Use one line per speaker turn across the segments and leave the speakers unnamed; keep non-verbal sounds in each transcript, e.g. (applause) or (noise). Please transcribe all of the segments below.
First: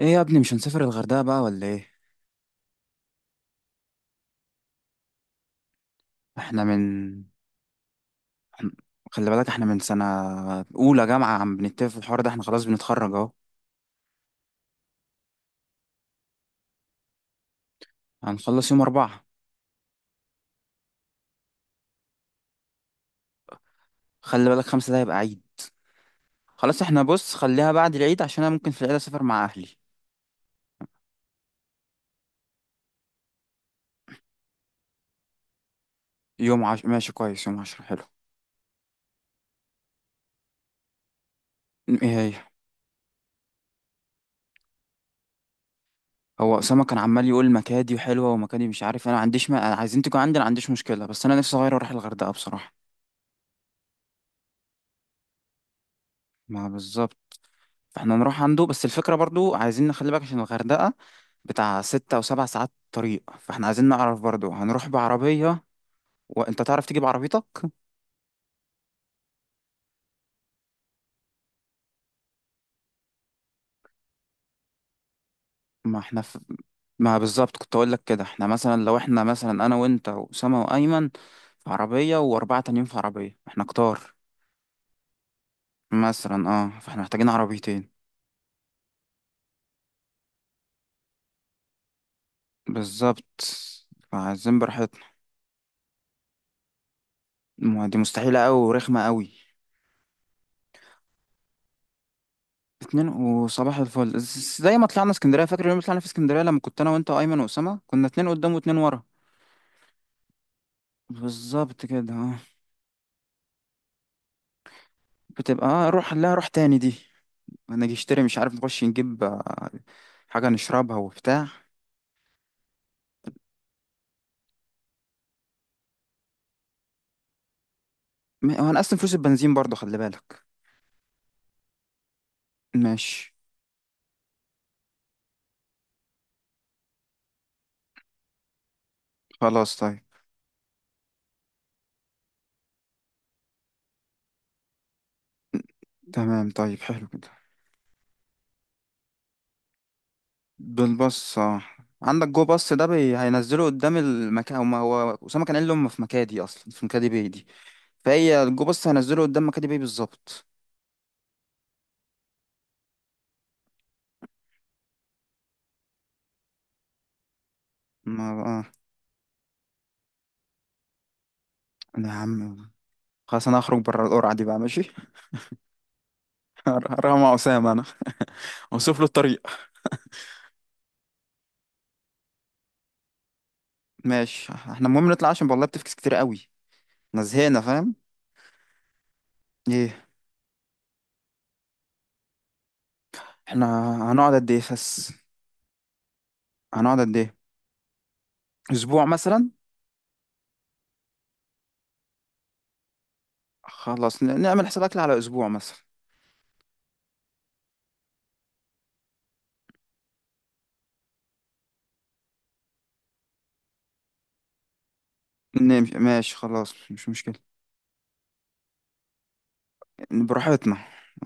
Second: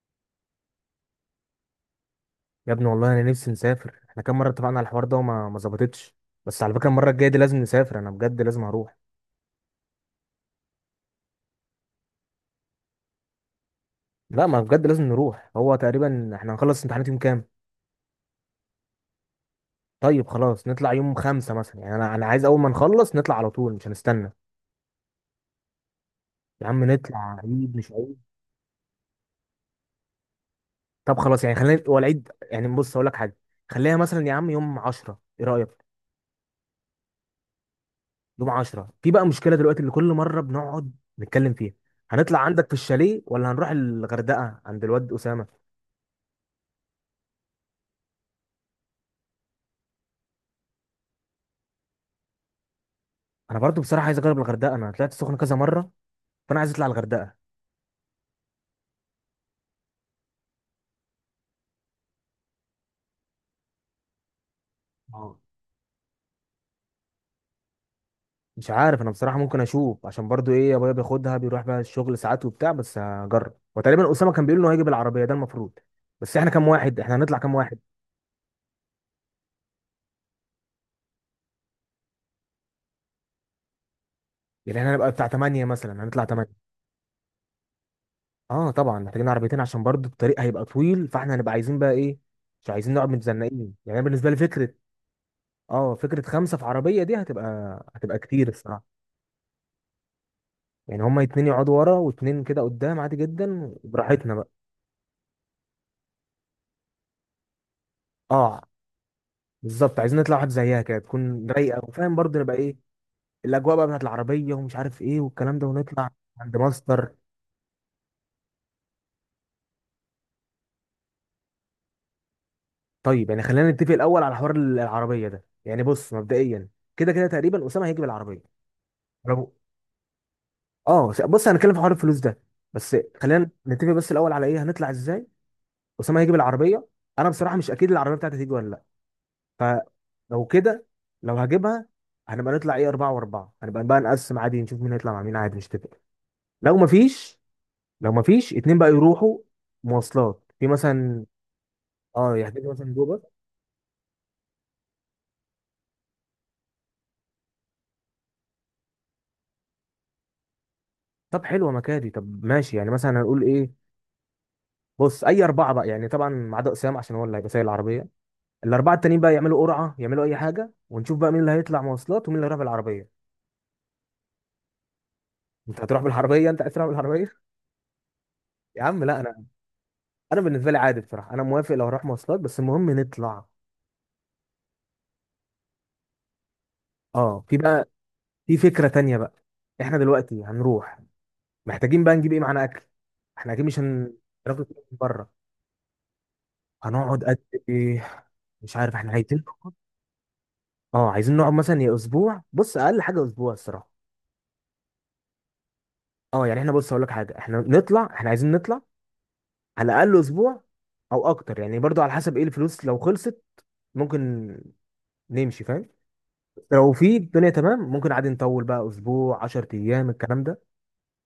ايه يا ابني، مش هنسافر الغردقة بقى ولا ايه؟
يا ابني والله انا نفسي نسافر. احنا كام مره اتفقنا على الحوار ده وما ما ظبطتش. بس
احنا
على فكره المره
من
الجايه دي لازم نسافر، انا بجد لازم
إحنا-
هروح.
خلي بالك احنا من سنة اولى جامعة عم بنتفق في الحوار ده، احنا خلاص بنتخرج اهو.
لا ما بجد لازم نروح، هو تقريبا احنا هنخلص امتحانات يوم كام؟
هنخلص يوم 4.
طيب خلاص نطلع يوم خمسة مثلا، يعني انا عايز اول ما نخلص نطلع على طول، مش هنستنى.
خلي بالك خمسة ده هيبقى عيد.
يا
خلاص
عم
احنا بص،
نطلع
خليها
عيد مش
بعد العيد
عيد.
عشان انا ممكن في العيد اسافر مع اهلي.
طب خلاص يعني خلينا هو العيد، يعني بص اقول لك حاجه. خليها مثلا يا عم يوم 10، ايه رايك؟
ماشي، كويس، يوم 10 حلو.
يوم 10 في بقى مشكله دلوقتي اللي كل مره بنقعد نتكلم فيها.
ايه هي؟
هنطلع عندك في الشاليه ولا هنروح الغردقه عند الواد اسامه؟
هو اسامة كان عمال يقول مكادي وحلوة ومكادي مش عارف إيه، انا ما عنديش ما... أنا عايزين تيجوا عندي، انا ما عنديش مشكلة بس انا نفسي اغير واروح الغردقة بصراحة.
انا برضو بصراحه عايز اجرب الغردقه، انا طلعت السخنه كذا مره فانا
ما
عايز اطلع الغردقه.
بالظبط. فاحنا نروح عنده بس الفكرة برضو عايزين نخلي بالك عشان الغردقة بتاع ستة أو سبع ساعات طريق، فاحنا عايزين نعرف برضو هنروح
اه،
بعربية وانت تعرف تجيب عربيتك.
مش عارف انا بصراحه، ممكن اشوف عشان برضو ايه ابويا بياخدها بيروح بقى الشغل ساعات وبتاع، بس هجرب. وتقريبا اسامه كان بيقول انه هيجي بالعربيه ده المفروض.
ما احنا
بس
في...
احنا كام واحد، احنا
ما
هنطلع كام
بالظبط كنت
واحد؟
أقول لك كده، احنا مثلا لو احنا مثلا أنا وأنت وأسامة وأيمن في عربية وأربعة تانيين في عربية، احنا كتار.
يعني احنا هنبقى بتاع 8 مثلا، هنطلع
مثلا
8.
اه، فاحنا محتاجين عربيتين.
اه طبعا محتاجين عربيتين عشان برضو الطريق هيبقى طويل، فاحنا هنبقى عايزين بقى ايه، مش عايزين نقعد
بالظبط،
متزنقين. يعني أنا بالنسبه لي
فعايزين
فكره،
براحتنا.
اه فكره خمسه في عربيه دي هتبقى،
ما دي
هتبقى
مستحيلة
كتير
أوي ورخمة
الصراحه.
أوي.
يعني هما اتنين يقعدوا ورا واتنين كده قدام
اتنين
عادي جدا،
وصباح الفل،
براحتنا.
زي ما طلعنا اسكندرية، فاكر يوم ما طلعنا في اسكندرية لما كنت أنا وأنت وأيمن وأسامة؟ كنا اتنين قدام
اه
واتنين ورا.
بالظبط، عايزين نطلع واحد زيها كده تكون رايقه
بالظبط كده،
وفاهم
آه.
برضه، نبقى ايه الاجواء بقى بتاعت العربيه ومش عارف ايه والكلام
بتبقى
ده،
اه
ونطلع
روح لا روح
عند
تاني دي.
ماستر.
انا اجي اشتري مش عارف نخش نجيب حاجة نشربها وبتاع.
طيب يعني خلينا نتفق الاول على حوار العربيه ده، يعني بص مبدئيا كده كده تقريبا اسامه هيجي بالعربيه.
هو انا اصلا فلوس
برافو.
البنزين برضه خلي بالك.
اه، بص هنتكلم في حوار الفلوس ده، بس
ماشي.
خلينا نتفق بس الاول على ايه هنطلع ازاي. اسامه هيجي بالعربيه، انا بصراحه مش اكيد العربيه بتاعتي هتيجي ولا لا.
خلاص طيب.
فلو كده لو هجيبها هنبقى نطلع ايه اربعه واربعه، هنبقى بقى نقسم عادي نشوف مين هيطلع مع مين عادي مش تفق.
تمام
لو
طيب، حلو كده.
مفيش لو مفيش اتنين بقى يروحوا مواصلات في مثلا،
بالبص اه، عندك
اه
جو باص
يحجزوا
ده،
مثلا جو باص.
هينزله قدام المكان. هو اسامه كان قال لي هم في مكادي اصلا في مكادي باي دي. فهي الجو باص هينزله قدام مكادي باي بالظبط.
طب حلوه مكادي، طب ماشي يعني مثلا هنقول ايه. بص اي اربعه بقى يعني طبعا ما عدا اسامه عشان هو اللي هيبقى سايق العربيه.
ما بقى.
الاربعه التانيين بقى يعملوا قرعه يعملوا اي حاجه ونشوف بقى مين اللي هيطلع
انا يا
مواصلات ومين اللي هيروح
عم،
بالعربيه.
خلاص انا هخرج بره القرعه دي بقى، ماشي.
انت هتروح بالعربيه، انت عايز تروح
(laughs) هروح مع
بالعربيه؟
اسامه انا،
(laughs) يا
اوصف
عم
له
لا، انا،
الطريق.
انا بالنسبه لي عادي بصراحه انا موافق لو هروح مواصلات، بس المهم نطلع.
ماشي، احنا المهم نطلع عشان والله بتفكس كتير قوي، احنا
اه في
زهقنا
بقى،
فاهم.
في فكره تانيه بقى. احنا
ايه؟
دلوقتي هنروح محتاجين بقى نجيب ايه معانا، اكل. احنا اكيد مش
احنا
هناكل
هنقعد قد ايه
من
بس؟
بره.
هنقعد قد
هنقعد
ايه؟
قد ايه، مش عارف
اسبوع
احنا عايزين،
مثلا.
اه عايزين نقعد مثلا يا اسبوع، بص اقل حاجه اسبوع الصراحه.
خلاص نعمل حساب اكل على اسبوع مثلا.
اه يعني احنا بص هقول لك حاجه، احنا نطلع احنا عايزين نطلع على الاقل اسبوع او اكتر، يعني برضو على حسب ايه الفلوس، لو خلصت ممكن نمشي فاهم.
نمشي ماشي خلاص
لو
مش
في
مشكلة.
الدنيا تمام ممكن عادي نطول بقى اسبوع 10 ايام الكلام ده،
براحتنا،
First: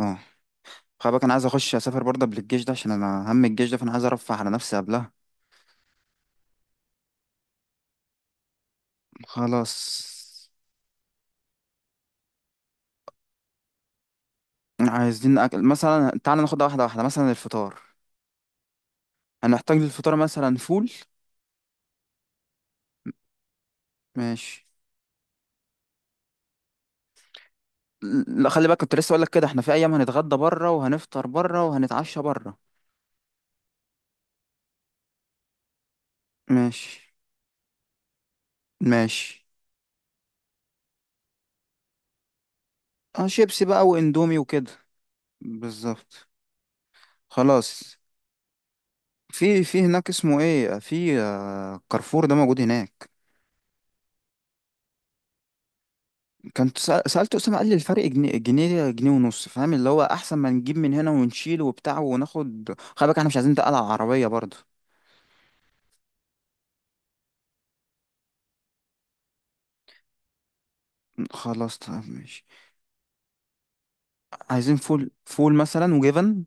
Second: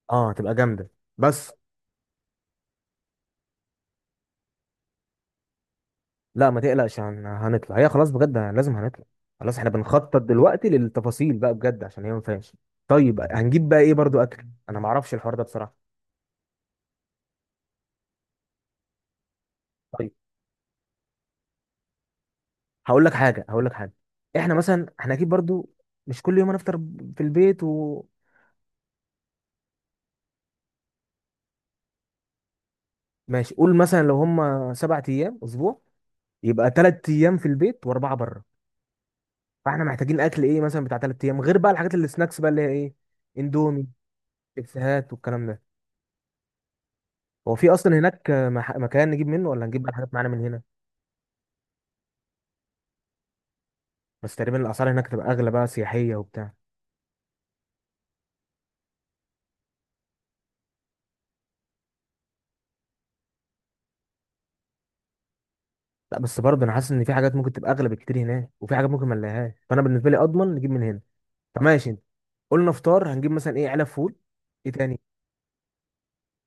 اه.
اه هتبقى جامده.
خلي بالك انا عايز
بس
اخش اسافر برضه قبل الجيش ده عشان انا هم الجيش ده، فانا عايز ارفه على نفسي قبلها.
لا ما تقلقش هنطلع، هي خلاص بجد لازم هنطلع. خلاص احنا
خلاص.
بنخطط دلوقتي للتفاصيل بقى بجد عشان هي ما فيهاش. طيب هنجيب بقى ايه برضو اكل، انا ما اعرفش الحوار
عايزين
ده
اكل
بصراحه.
مثلا تعالى ناخدها واحدة واحدة، مثلا الفطار هنحتاج
طيب
للفطار مثلا فول.
هقول لك حاجه، احنا
ماشي.
مثلا احنا اكيد برضو مش كل يوم هنفطر في البيت. و...
لا خلي بالك كنت لسه اقول لك كده، احنا في ايام هنتغدى بره وهنفطر بره وهنتعشى بره.
ماشي قول مثلا لو هم سبع ايام اسبوع يبقى ثلاث
ماشي
ايام في البيت واربعه بره.
ماشي.
فاحنا محتاجين اكل ايه مثلا بتاع ثلاث ايام، غير بقى الحاجات اللي سناكس بقى اللي هي ايه،
اه شيبسي بقى
اندومي،
واندومي وكده.
شيبسيهات والكلام ده.
بالظبط.
هو في
خلاص.
اصلا هناك مكان نجيب منه
في
ولا
في
نجيب بقى
هناك
الحاجات معانا من
اسمه
هنا؟
ايه، في كارفور ده موجود هناك.
بس تقريبا الاسعار هناك تبقى اغلى بقى سياحيه وبتاع.
كنت سألت أسامة قال لي الفرق جنيه، جنيه جنيه ونص فاهم، اللي هو أحسن ما نجيب من هنا ونشيل وبتاع وناخد. خلي بالك احنا مش عايزين نتقل على العربية برضه.
لا بس برضه انا حاسس ان في حاجات ممكن تبقى اغلى بكتير هناك، وفي حاجات ممكن ما نلاقيهاش، فانا بالنسبه لي اضمن نجيب من هنا.
خلاص
فماشي
طب
انت.
ماشي.
قلنا فطار هنجيب مثلا ايه، علب فول. ايه
عايزين
تاني؟
فول فول مثلا وجبن.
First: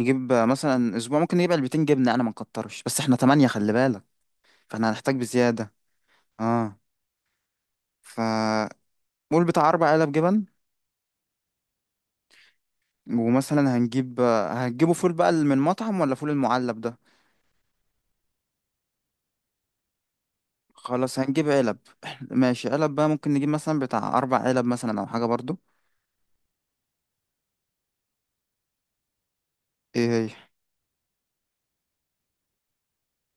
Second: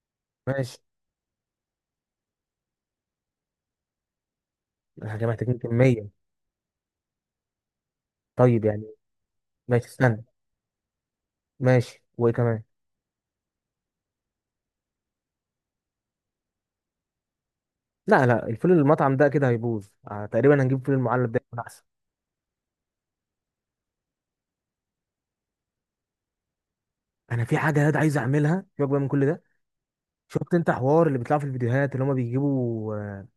نجيب
ماشي،
مثلا أسبوع ممكن نجيب علبتين جبنة أنا ما نكترش بس احنا تمانية خلي بالك، فاحنا هنحتاج
احنا محتاجين
بزيادة.
كميه.
اه ف
طيب يعني
قول بتاع
ماشي
أربع علب
استنى،
جبن.
ماشي، وايه كمان؟
ومثلا هتجيبوا فول بقى من مطعم ولا فول المعلب ده؟
لا لا، الفول المطعم ده كده هيبوظ آه، تقريبا هنجيب فول
خلاص
المعلب ده
هنجيب
يكون
علب
احسن.
(clears throat) (laughs) ماشي علب بقى ممكن نجيب مثلا بتاع اربع علب مثلا او حاجه برضو.
انا في حاجه ياد عايز اعملها، سيبك بقى من كل ده.
ايه هي؟
شفت انت حوار اللي بيطلع في الفيديوهات اللي هما بيجيبوا آه،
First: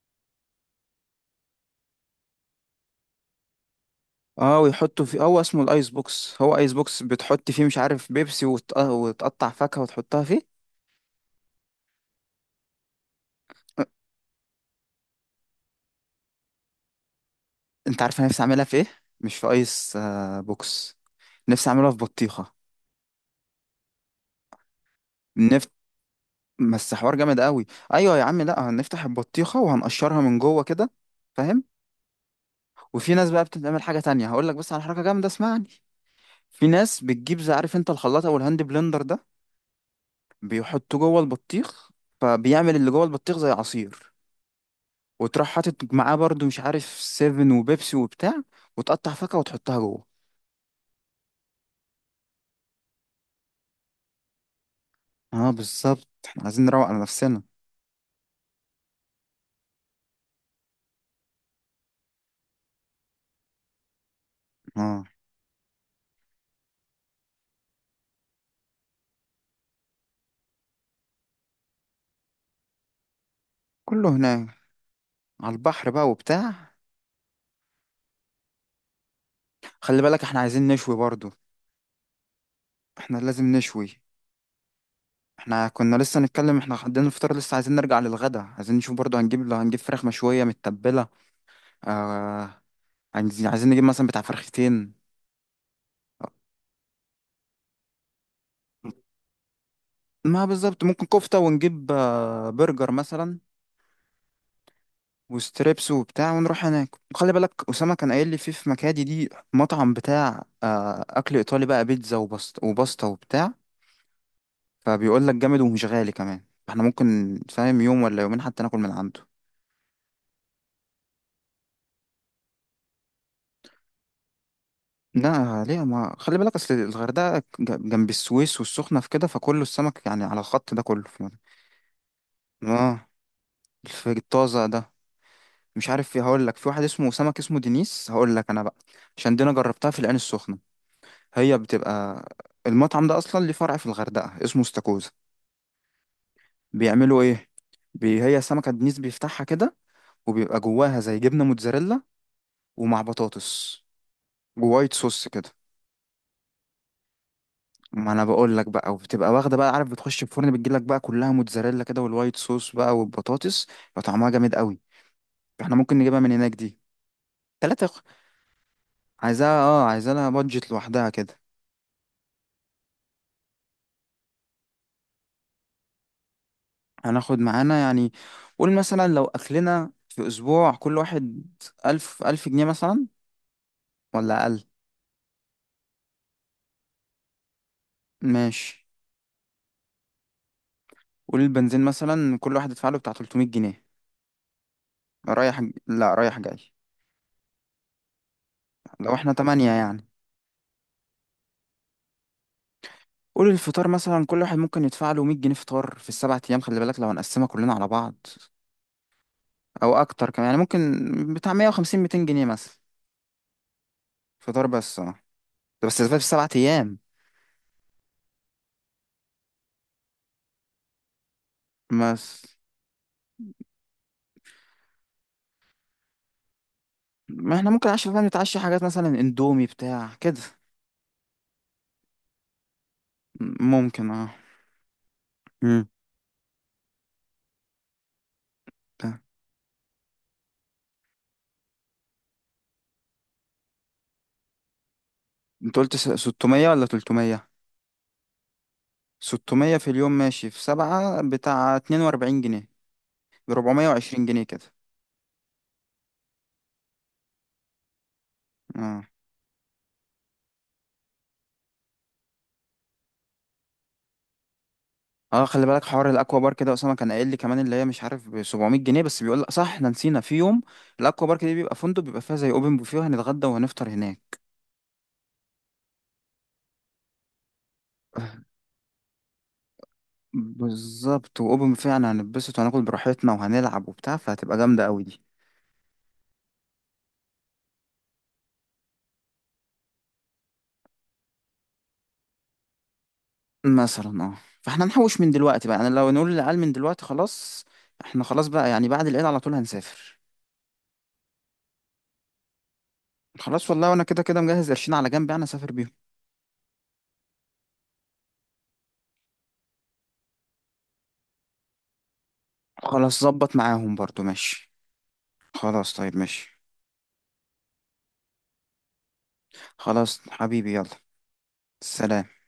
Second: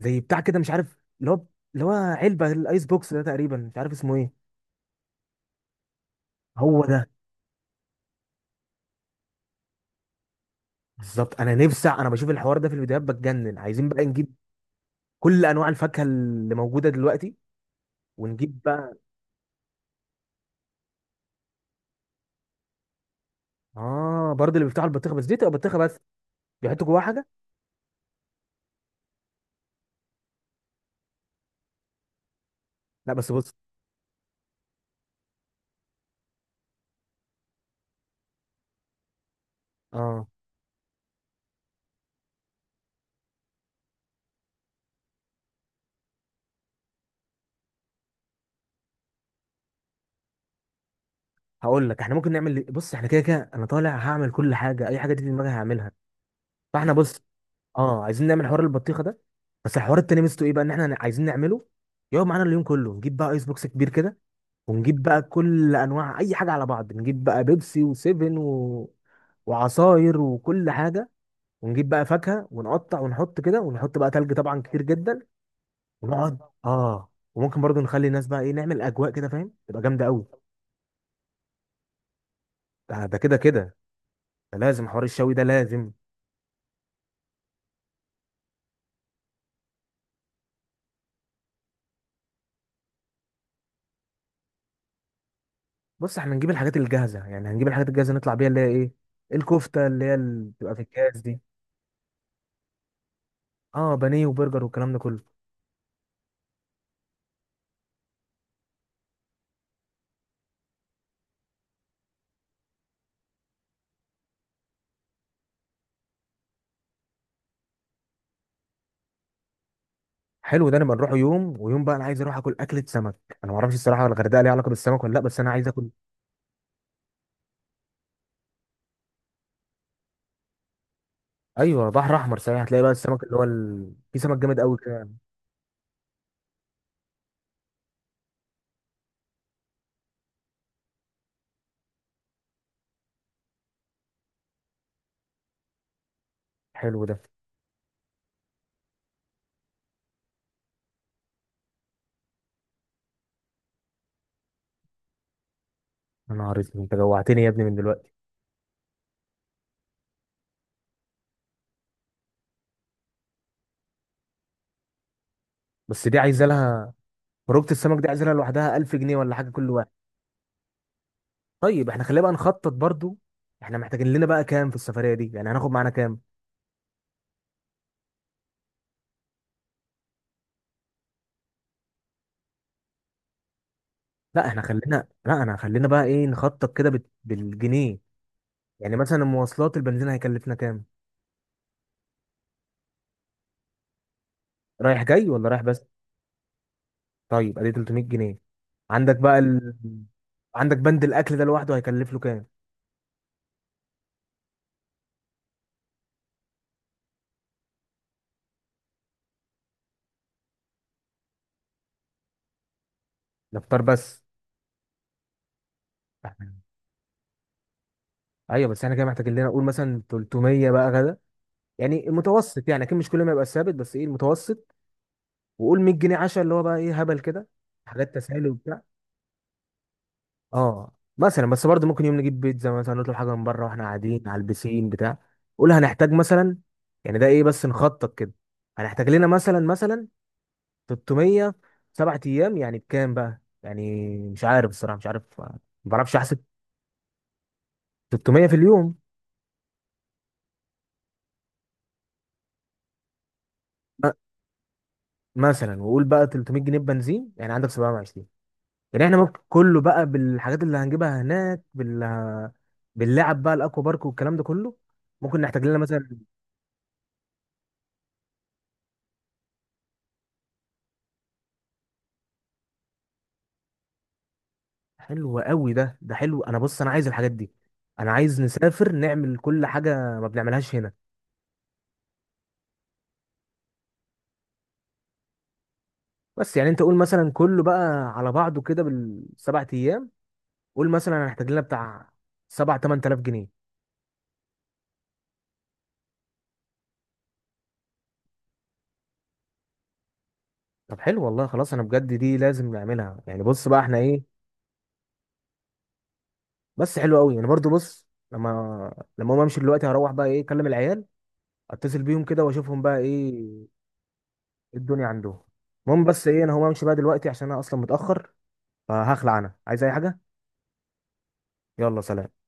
زي بتاع كده مش عارف اللي هو، اللي هو علبه الايس بوكس ده، تقريبا مش عارف اسمه ايه.
اه ويحطوا فيه، هو اسمه الايس بوكس. هو ايس
هو
بوكس
ده
بتحط فيه مش عارف بيبسي وتقطع فاكهه وتحطها فيه.
بالظبط، انا نفسي، انا بشوف الحوار ده في الفيديوهات بتجنن،
أه.
عايزين بقى نجيب كل انواع الفاكهه اللي موجوده دلوقتي.
انت عارف انا نفسي
ونجيب
اعملها في ايه؟
بقى
مش في ايس بوكس. نفسي اعملها في بطيخه.
اه برضه اللي بيفتحوا البطيخه، بس دي تبقى
نفت
بطيخه بس، بيحطوا
بس
جواها
حوار
حاجه.
جامد قوي. ايوه يا عم، لا هنفتح البطيخه وهنقشرها من جوه كده فاهم.
لا
وفي ناس
بس
بقى
بص،
بتعمل حاجة تانية هقول لك، بس على حركة جامدة اسمعني. في ناس بتجيب زي عارف انت الخلاط او الهاند بلندر ده،
اه
بيحطوه جوه البطيخ، فبيعمل اللي جوه البطيخ زي عصير، وتروح حاطط معاه برضو مش عارف سيفن وبيبسي وبتاع، وتقطع فاكهة وتحطها جوه.
هقول لك احنا ممكن نعمل، بص احنا كده كده انا طالع هعمل كل حاجه، اي حاجه دي في دماغي
اه
هعملها.
بالظبط، احنا عايزين نروق
فاحنا
على
بص،
نفسنا.
اه عايزين نعمل حوار البطيخه ده، بس الحوار التاني ميزته ايه بقى ان احنا عايزين نعمله يقعد معانا اليوم كله. نجيب بقى ايس بوكس كبير كده، ونجيب
اه
بقى كل انواع اي حاجه على بعض، نجيب بقى بيبسي وسيفن و... وعصاير وكل حاجه، ونجيب بقى فاكهه ونقطع ونحط كده، ونحط
كله
بقى تلج
هناك
طبعا كتير جدا،
على البحر بقى
ونقعد.
وبتاع.
اه وممكن برضو نخلي الناس بقى ايه، نعمل اجواء كده فاهم تبقى
خلي
جامده
بالك
قوي.
احنا عايزين نشوي برضو.
ده
احنا
ده كده
لازم
كده،
نشوي.
ده لازم، حوار الشوي ده
احنا
لازم.
كنا لسه نتكلم، احنا عندنا الفطار لسه عايزين نرجع للغدا. عايزين نشوف برضو هنجيب، لو هنجيب فراخ مشوية متبلة، آه عايزين نجيب مثلا بتاع فرختين.
بص احنا نجيب الحاجات الجاهزه، يعني هنجيب الحاجات الجاهزه نطلع بيها اللي هي ايه، الكفته اللي هي
ما
اللي بتبقى في
بالظبط، ممكن
الكاس
كفتة
دي.
ونجيب برجر مثلا
اه بانيه وبرجر والكلام ده كله.
وستريبس وبتاع، ونروح هناك. وخلي بالك أسامة كان قايل لي في مكادي دي مطعم بتاع أكل إيطالي بقى بيتزا وبسط وباستا وبتاع. فبيقول لك جامد ومش غالي كمان، احنا ممكن فاهم يوم ولا يومين حتى ناكل من عنده.
حلو ده، نبقى نروح يوم ويوم بقى. انا عايز اروح اكل اكله سمك، انا ما اعرفش الصراحه الغردقه ليها علاقه بالسمك ولا لا، بس انا
لا
عايز
ليه،
اكل.
ما خلي بالك اصل الغردقة جنب السويس والسخنة في كده، فكله السمك يعني على الخط ده كله في مرة.
ايوه بحر احمر صحيح، هتلاقي بقى
اه.
السمك اللي هو في سمك جامد
الطازة
قوي
ده.
كده.
مش عارف في هقول لك، في واحد اسمه سمك اسمه دينيس هقول لك انا بقى، عشان دي انا جربتها في العين السخنه. هي بتبقى، المطعم ده اصلا ليه فرع في الغردقه اسمه استاكوزا،
حلو ده.
بيعملوا ايه، هي سمكه دينيس بيفتحها كده وبيبقى جواها زي جبنه موتزاريلا ومع بطاطس ووايت صوص كده.
يا نهار اسود انت جوعتني يا ابني من
ما
دلوقتي،
انا بقول لك بقى، وبتبقى واخده بقى عارف بتخش الفرن بتجي لك بقى كلها موتزاريلا كده والوايت صوص بقى والبطاطس يبقى طعمها جامد قوي. احنا ممكن
بس دي
نجيبها من
عايزه
هناك دي.
لها خروجه،
تلاتة.
السمك دي عايزه لها لوحدها 1000 جنيه ولا حاجه
عايزاها،
كل
اه
واحد.
عايزاها لها بادجت لوحدها كده.
طيب احنا خلينا بقى نخطط برضو، احنا محتاجين لنا بقى كام في السفريه دي، يعني هناخد معانا كام؟
هناخد معانا يعني، قول مثلا لو أكلنا في أسبوع كل واحد ألف، 1000 جنيه مثلا، ولا
لا احنا
أقل.
خلينا، لا انا خلينا بقى ايه نخطط كده بالجنيه.
ماشي،
يعني مثلا المواصلات البنزين هيكلفنا كام،
قول البنزين مثلا كل واحد يدفع له بتاع 300 جنيه.
رايح جاي ولا
رايح؟
رايح بس؟
لا رايح جاي.
طيب ادي 300 جنيه،
لو
عندك
احنا
بقى
تمانية يعني.
عندك بند الاكل ده لوحده هيكلف له كام؟
قول الفطار مثلا كل واحد ممكن يدفع له 100 جنيه فطار في السبع أيام خلي بالك لو هنقسمها كلنا على بعض، أو أكتر كمان يعني ممكن بتاع 150 200 جنيه مثلا.
ده فطار بس.
فطار بس اه، ده بس في السبع
إحنا-
أيام
ايوه بس احنا كده محتاجين لنا نقول مثلا 300 بقى غدا، يعني
بس.
المتوسط، يعني اكيد مش كل ما يبقى ثابت بس ايه المتوسط. وقول 100 جنيه عشاء اللي هو بقى ايه هبل كده،
ما احنا ممكن
حاجات
عشان
تسالي
نتعشى
وبتاع.
حاجات مثلا اندومي بتاع كده،
اه مثلا بس برضه ممكن يوم نجيب بيتزا مثلا، نطلب حاجه من بره واحنا
ممكن.
قاعدين
اه
على البسين بتاع قول
امم
هنحتاج مثلا، يعني ده ايه بس نخطط كده. هنحتاج لنا
تمام.
مثلا 300 سبع ايام، يعني بكام بقى، يعني مش عارف الصراحه، مش عارف، ما
انت قلت
بعرفش احسب.
600 ولا 300
300 في اليوم،
600 في اليوم ماشي، في 7 بتاع 42 جنيه، ب
م-
420 جنيه كده.
مثلا. وقول بقى 300 جنيه بنزين يعني عندك 720. يعني
اه.
احنا ممكن كله بقى بالحاجات اللي هنجيبها هناك باللعب بقى الاكوا بارك والكلام ده كله، ممكن
اه
نحتاج
خلي
لنا
بالك حوار
مثلا.
الاكوا بارك ده اسامه كان قايل لي كمان، اللي هي مش عارف ب 700 جنيه بس، بيقول لك صح احنا نسينا في يوم، الاكوا بارك دي بيبقى فندق بيبقى فيها زي اوبن بوفيه وهنتغدى وهنفطر هناك.
حلو قوي ده، ده حلو. انا بص انا عايز الحاجات دي، انا عايز نسافر نعمل كل حاجه ما بنعملهاش هنا.
بالظبط، واوبن بوفيه يعني هنتبسط وهناكل براحتنا وهنلعب وبتاع فهتبقى جامده قوي دي.
بس يعني انت قول مثلا كله بقى على بعضه كده بالسبع ايام، قول مثلا انا هحتاج لنا بتاع 7 8000 جنيه.
مثلا اه، فاحنا نحوش من دلوقتي بقى، يعني لو نقول للعيال من دلوقتي خلاص احنا خلاص بقى يعني بعد العيد على طول هنسافر.
طب حلو والله، خلاص انا بجد دي لازم نعملها، يعني بص
خلاص
بقى
والله
احنا
وانا كده
ايه.
كده مجهز قرشين على جنب يعني اسافر بيهم.
بس حلو قوي، يعني برضو بص، لما اقوم امشي دلوقتي هروح بقى ايه اكلم العيال، اتصل بيهم كده واشوفهم بقى
خلاص ظبط
ايه،
معاهم برضو ماشي.
إيه الدنيا عندهم.
خلاص
المهم
طيب
بس ايه، انا
ماشي.
هقوم امشي بقى دلوقتي عشان انا اصلا متاخر، فهخلع انا عايز اي حاجه.
خلاص حبيبي يلا،
يلا سلام.
سلام.